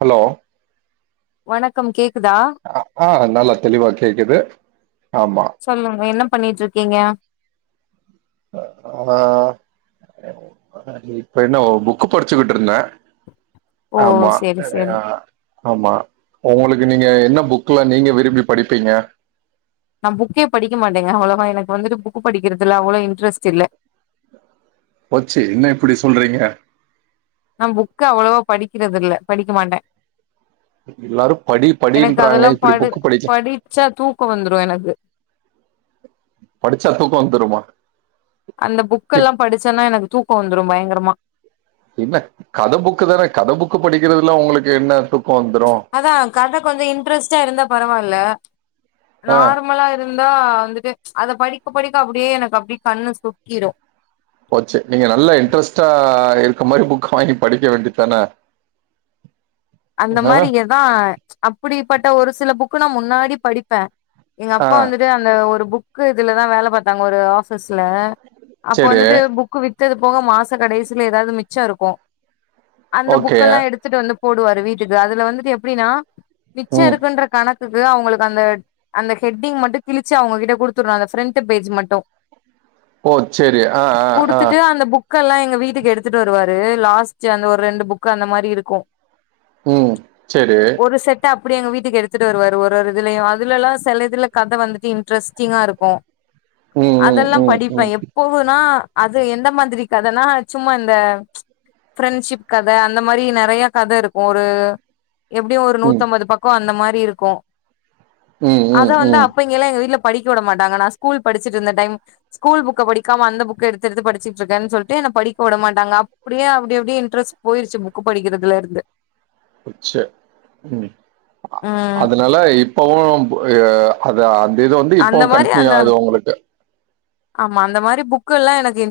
Hello வணக்கம் கேக்குதா ஆ நல்லா தெளிவா கேக்குது ஆமா சொல்லுங்க என்ன பண்ணிட்டு இருக்கீங்க நா இப்ப என்ன புக்கு படிச்சுக்கிட்டு இருந்தே ஓ ஆமா சேரி சேரி ஆமா உங்களுக்கு நீங்க என்ன புக்குல நீங்க விரும்பி படிப்பீங்க நா புக்கே படிக்க மாட்டேங்க அவ்ளவா எனக்கு வந்துட்டு புக்கு படிக்கிறதுல அவ்ளோ இன்டரெஸ்ட் இல்ல போச்சு என்ன இப்டி சொல்றீங்க நா புக்கு அவ்ளவோ படிக்கிறது இல்ல படிக்க மாட்டே எல்லாரு படி படின்றாங்க இப்டி புக் படிக்க ச்சா தூக்கோ வந்துரு எனக்கு படிச்சா தூக்கோ வந்துருமா அந்த இப் புக்கெல்லா படிச்சேனா எனக்கு தூக்கோ வந்துரு பயங்கரமா என்ன கத புக்கு தான கத புக்கு படிக்கிறதுல உங்களுக்கு என்ன துக்கோ வந்துரு அதா கத கொஞ்சோ இன்ட்ரெஸ்ட்டா இருந்தா பரவால்ல ஆ நார்மலா இருந்தா வந்துட்டு அத படிக்க படிக்க அப்டியே எனக்கு அப்டியே கண்ணு சொக்கிறு போச்சு நீங்க நல்லா இன்ட்ரெஸ்டா இருக்க மாரி புக்க வாங்கி படிக்க வேண்டி தான அந்த மாரி எதா அப்படிப்பட்ட ஒரு சில புக்கு நா முன்னாடி படிப்பே எங்க ஆ அப்பா வந்துட்டு அந்த ஒரு புக்கு இதுல தா வேல பாத்தாங்க ஒரு ஆபீஸ்ல அப்ப சரி வந்துட்டு புக்கு வித்தது போக மாச கடைசல எதாவது மிச்ச இருக்கு அந்த ஓகே. புக்கெல்லா எடுத்துட்டு வந்து போடுவாரு வீட்டுக்கு அதுல வந்துட்டு எப்படின்னா மிச்ச ம். இருக்குன்ற கணக் க்கு அவங்களுக்கு அந்த அந்த ஹெட்டிங் மட்டு கிழிச்சு அவங்க கிட்ட குடுத்துறனு அந்த பிரண்ட் ஃபேஜ் மட்டு ஓ! சரி. ஆ, ஆ, ஆ. குடுத்துட்டு அந்த புக் புக்கெல்லா எங்க வீட்டுக்கு எடுத்துட்டு வருவாரு லாஸ்ட் அந்த ஒரு ரெண்டு புக் அந்த மாரி இருக்கு ம் செரி ஒரு செட்டு அப்டியே எங்க வீட்டுக்கு எடுத்துட்டு வருவாரு ஒரு ஒரு இதுலையு அதுலலா சிலதுல கத வந்துட்டு இன்டரஸ்டிங்கா இருக்கு ம், அதெல்லா ம், படிப்பே ம், ம், எப் போகுனா அது எந்த மாதிரி கதனா சும்மா இந்த ஃப்ரண்ட்ஷிப் கத அந்த மாரி நெறையா கத இருக் ஒரு எப்டியு ஒரு ம், நூத்தம்பது பக்கோ அந்த மாரி இருக்கு ம், அத ம், வந்து ம். அப்ப இங்கெல்லா எங்க வீட்ல படிக்க விட மாட்டாங்க நா ஸ்கூல் படிச்சுட்டு இருந்த டைம் ஸ்கூல் புக்க படிக்காம அந்த புக்க எடுத்து எடுத்து படிச்சிட்டு இருக்கேனு சொல்லிட்டு என்ன படிக்க விட மாட்டாங்க அப்டியே அப்டி அப்டியே இன்ட்ரெஸ்ட் போயிருச்சு புக்கு படிக்கிறதுல இருந்து போச்சு ம் ம் அதனால இப்பவு அது அந்த இது வந்து அந்த இப்பவு மாரி கண்டினியூ அந்த ஆகுது உங்குளுக்கு ஆமா அந்த மாரி புக்குல்லா எனக்கு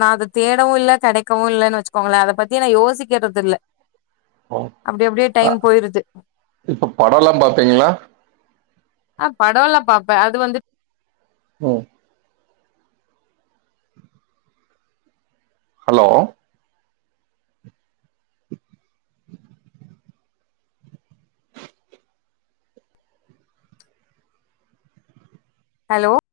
நா அது தேடவு இல்ல கெடைக்கவு இல்லன்னு வெச்சு க்கோங்களே அத பத்தி நா யோசிக்கிறது இல்ல ஓ! அப்டி அப்டியே அ டைம் போயிருது இப்ப படோல்லா பாப்பீங்களா ஆ படோலா பாப்ப அது வந்து ம் ஹலோ ஹலோ